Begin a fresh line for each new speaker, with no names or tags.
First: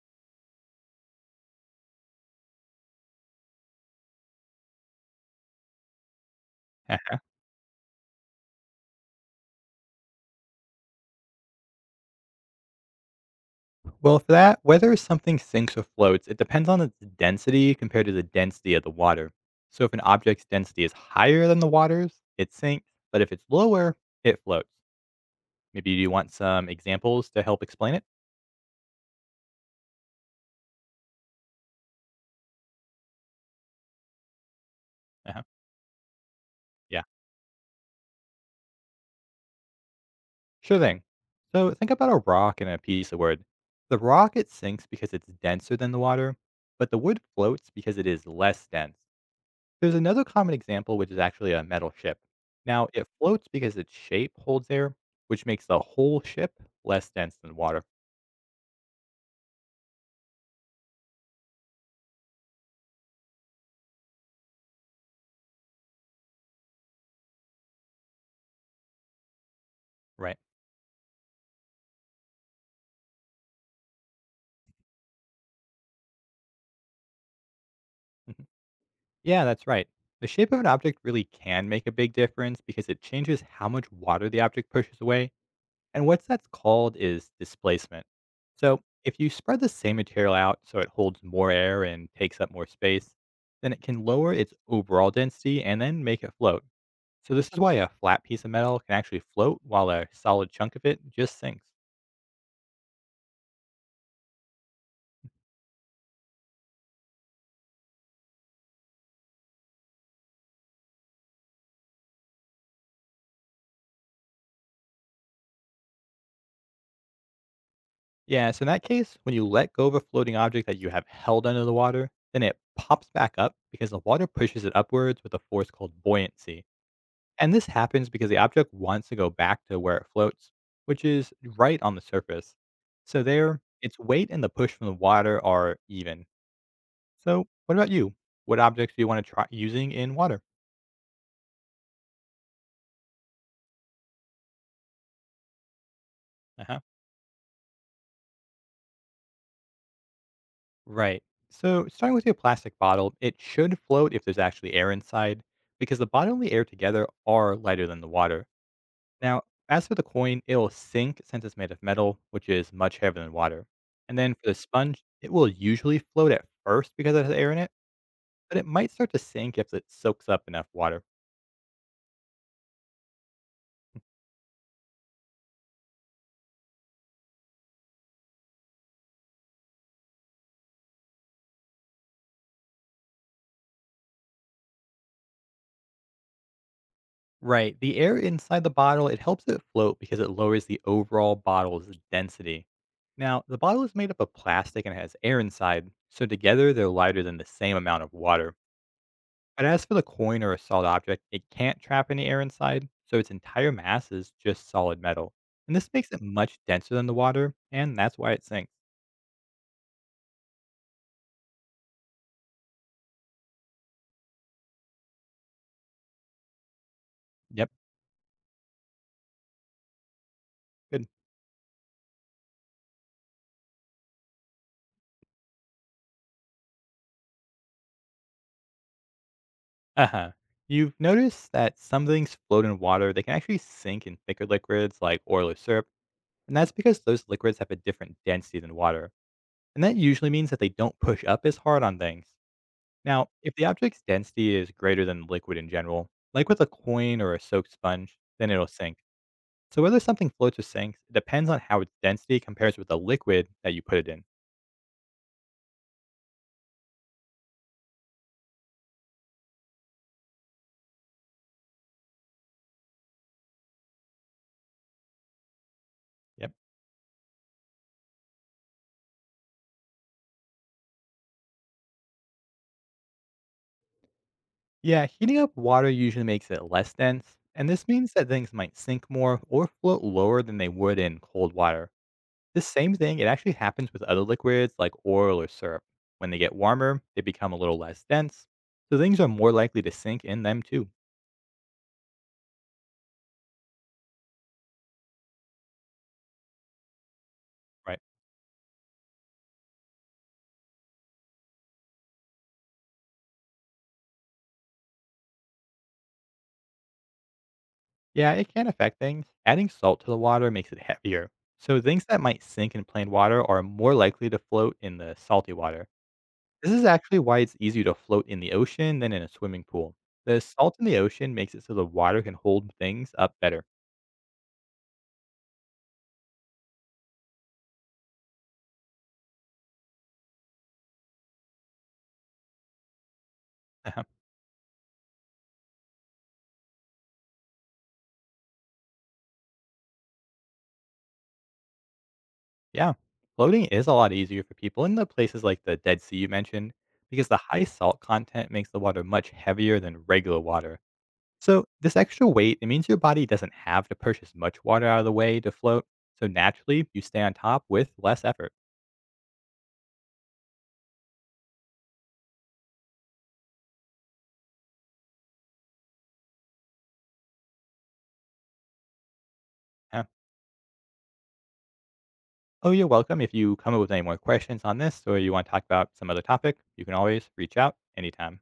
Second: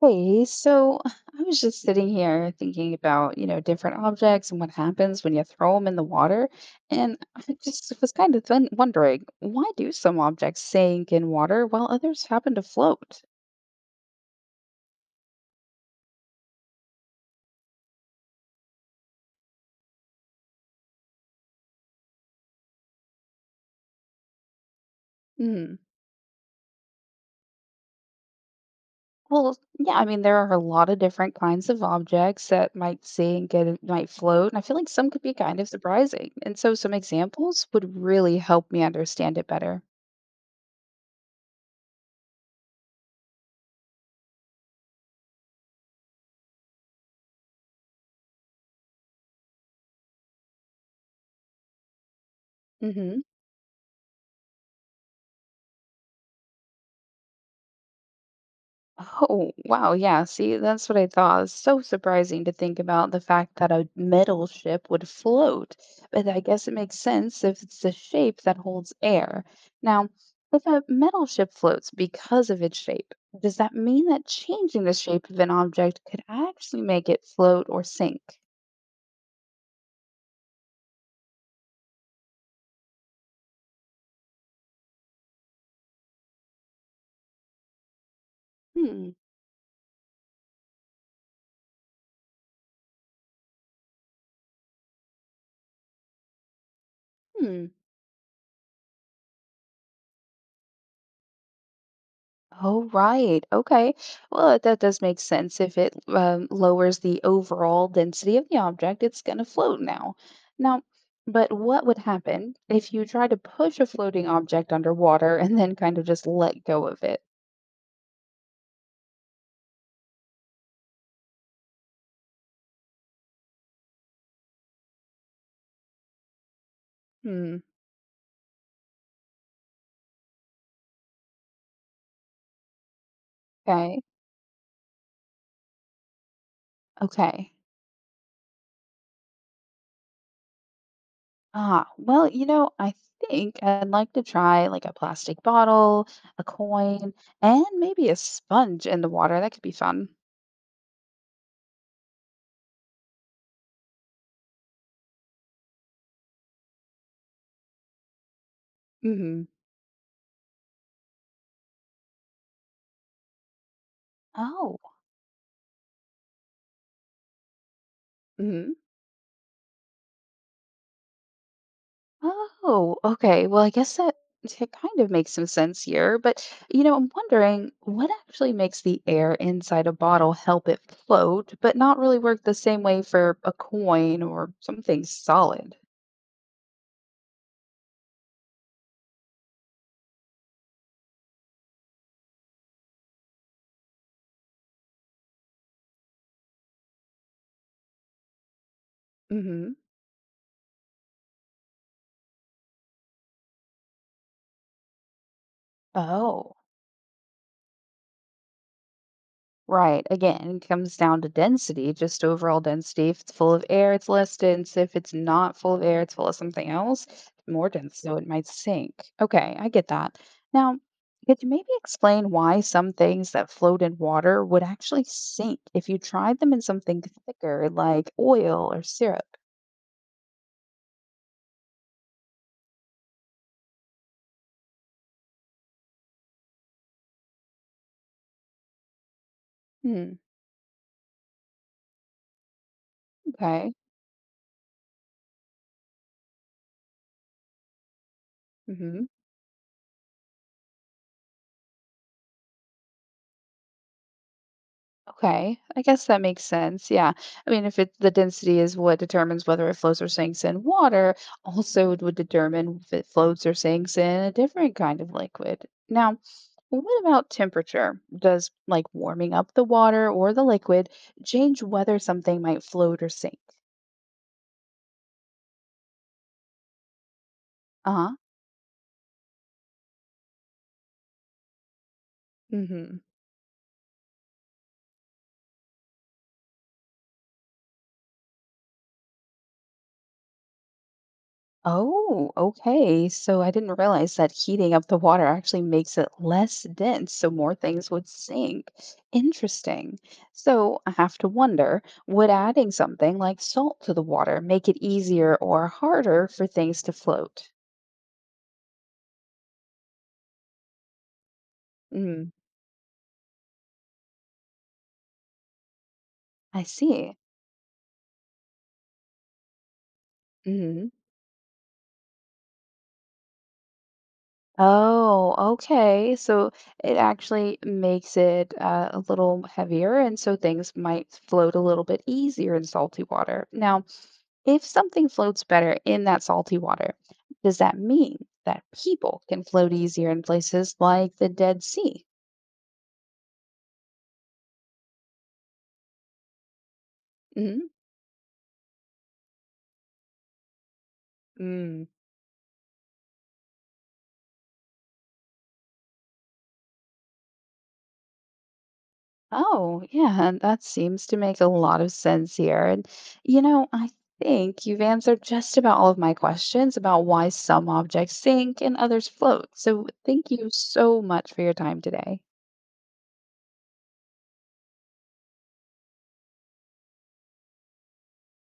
Hey, so I was just sitting here thinking about, you know, different objects and what happens when you throw them in the water. And
Eh,
I just was kind of then wondering, why do some objects sink in water while others happen to float?
well, for that, whether something sinks or floats, it depends on its density compared to the density of the water. So if an object's density is higher than the water's, it sinks, but if it's lower, it floats.
Hmm.
Maybe you want some examples to help explain it?
Well, yeah, I mean, there are a lot of different kinds of objects that might sink and might float, and I feel like some could be
Uh-huh.
kind of surprising. And so some
Yeah,
examples would really help me understand it better.
sure thing. So think about a rock and a piece of wood. The rock, it sinks because it's denser than the water, but the wood floats because it is less dense. There's another common example, which is actually a metal ship. Now, it floats because its shape holds air, which makes the whole ship less dense than water.
Oh, wow. Yeah. See, that's what I thought. It's so surprising to think about the fact that a metal ship would float, but I guess it makes sense if it's the shape that holds air. Now,
Right.
if a metal ship floats because of its shape, does that mean that changing the shape of an object could actually make it float or sink?
Mhm. Yeah, that's right. The shape of an object really can make a big difference because it changes how much water the object pushes away. And what that's called is displacement. So,
Hmm.
if you spread the same material out so it holds more air and takes up more space, then it can lower its overall density and then make it float. So this is
Hmm.
why a flat piece of metal can actually float while a solid chunk of it just sinks.
Oh, right. Okay. Well, that does make sense. If it lowers the overall density of the object, it's going to float now. Now, but what would happen if you try to push a floating object underwater and then kind of just let go of it?
Yeah, so in that case, when you let go of a floating object that you have held under the water, then it pops back up because the water pushes it upwards with a force called buoyancy. And
Hmm.
this happens because the object wants to go back to where it floats, which is right on the surface. So there, its
Okay.
weight and the push from the water are even. So
Okay.
what about you? What objects do you want to try using in water?
Ah, well, you know, I think I'd like to try like a plastic bottle, a
Uh-huh.
coin, and maybe a sponge in the water. That could be fun.
Right. So, starting with your plastic bottle, it should float if there's actually air inside, because the bottle and the air together are lighter than the water.
Hmm.
Now, as for the coin, it'll sink since it's made of metal, which is much heavier than water. And then for the
Oh.
sponge, it will usually float at first because it has air in it, but it
Hmm.
might start to sink if it soaks up enough water.
Oh, okay. Well, I guess that it kind of makes some sense here, but you know, I'm wondering what actually makes the air inside a bottle help it float, but not really work the same way for a coin or something solid?
Right. The air inside the bottle, it helps it float because it lowers the overall bottle's density. Now, the bottle is made up of plastic and has air inside, so together they're lighter than the same amount of water. But
Hmm.
as for the coin or a solid object, it can't trap any air inside, so its entire mass is just solid metal. And this makes it
Oh.
much denser than the water, and that's why it sinks.
Right. Again, it comes down to density, just overall density. If it's full of air, it's less dense. If it's not full of air, it's full of something else, more
Yep,
dense, so it might sink. Okay, I get that. Now,
good.
could you maybe explain why some things that float in water would actually sink if you tried them in something thicker, like oil or syrup?
Uh huh. You've noticed that some things float in water, they can actually sink in thicker liquids like oil or syrup. And that's because those liquids have a different density than water, and that
Hmm.
usually means that they don't push up as hard on things. Now, if the
Okay.
object's density is greater than liquid in general, like with a coin or a soaked sponge, then it'll sink.
Hmm.
So whether something floats or sinks depends on how its density compares with the liquid that you put it in.
Okay, I guess that makes sense. Yeah. I mean, if it the density is what determines whether it floats or sinks in water, also it would determine if it floats or sinks in a different kind of liquid. Now,
Yep.
what about temperature? Does like warming up the water or the liquid change whether something might float or sink?
Yeah, heating up water usually makes it less dense, and this means
Uh-huh.
that things might sink more or float lower than they would in cold water. This same
Mm-hmm.
thing, it actually happens with other liquids like oil or syrup. When they get warmer, they become a little less dense, so things are more likely to sink in them too.
Oh, okay. So I didn't realize that heating up the water actually makes it less dense, so more things
Right.
would sink. Interesting. So I have to wonder, would adding something like salt to the water make it easier or harder for things to float?
Yeah, it can affect things. Adding salt to the water makes it heavier, so things that
Mm,
might sink in plain water are more likely to float in the salty water.
I
This is
see.
actually why it's easier to float in the ocean than in a swimming pool. The salt in
Hmm.
the ocean makes it so the water can hold things up better.
Oh, okay. So it actually makes it a little heavier, and so things might float a little bit easier in salty water. Now, if something floats better in that salty water, does that mean that people can float easier in places like the Dead Sea?
Yeah, floating is a lot easier for people in the places like the Dead Sea you mentioned because the
Hmm.
high salt content makes the water much heavier than regular water. So,
Mm.
this extra weight, it means your body doesn't have to push as much water out of the way to float. So, naturally, you stay on top with less effort.
Oh, yeah, and that seems to make a lot of sense here. And, you know, I think you've answered just about all of my questions about why some objects sink and others float. So
Yeah.
thank you so much for your time today.
Oh, you're welcome. If you come up with any more questions on this or you want to talk about some other topic, you can always reach out anytime.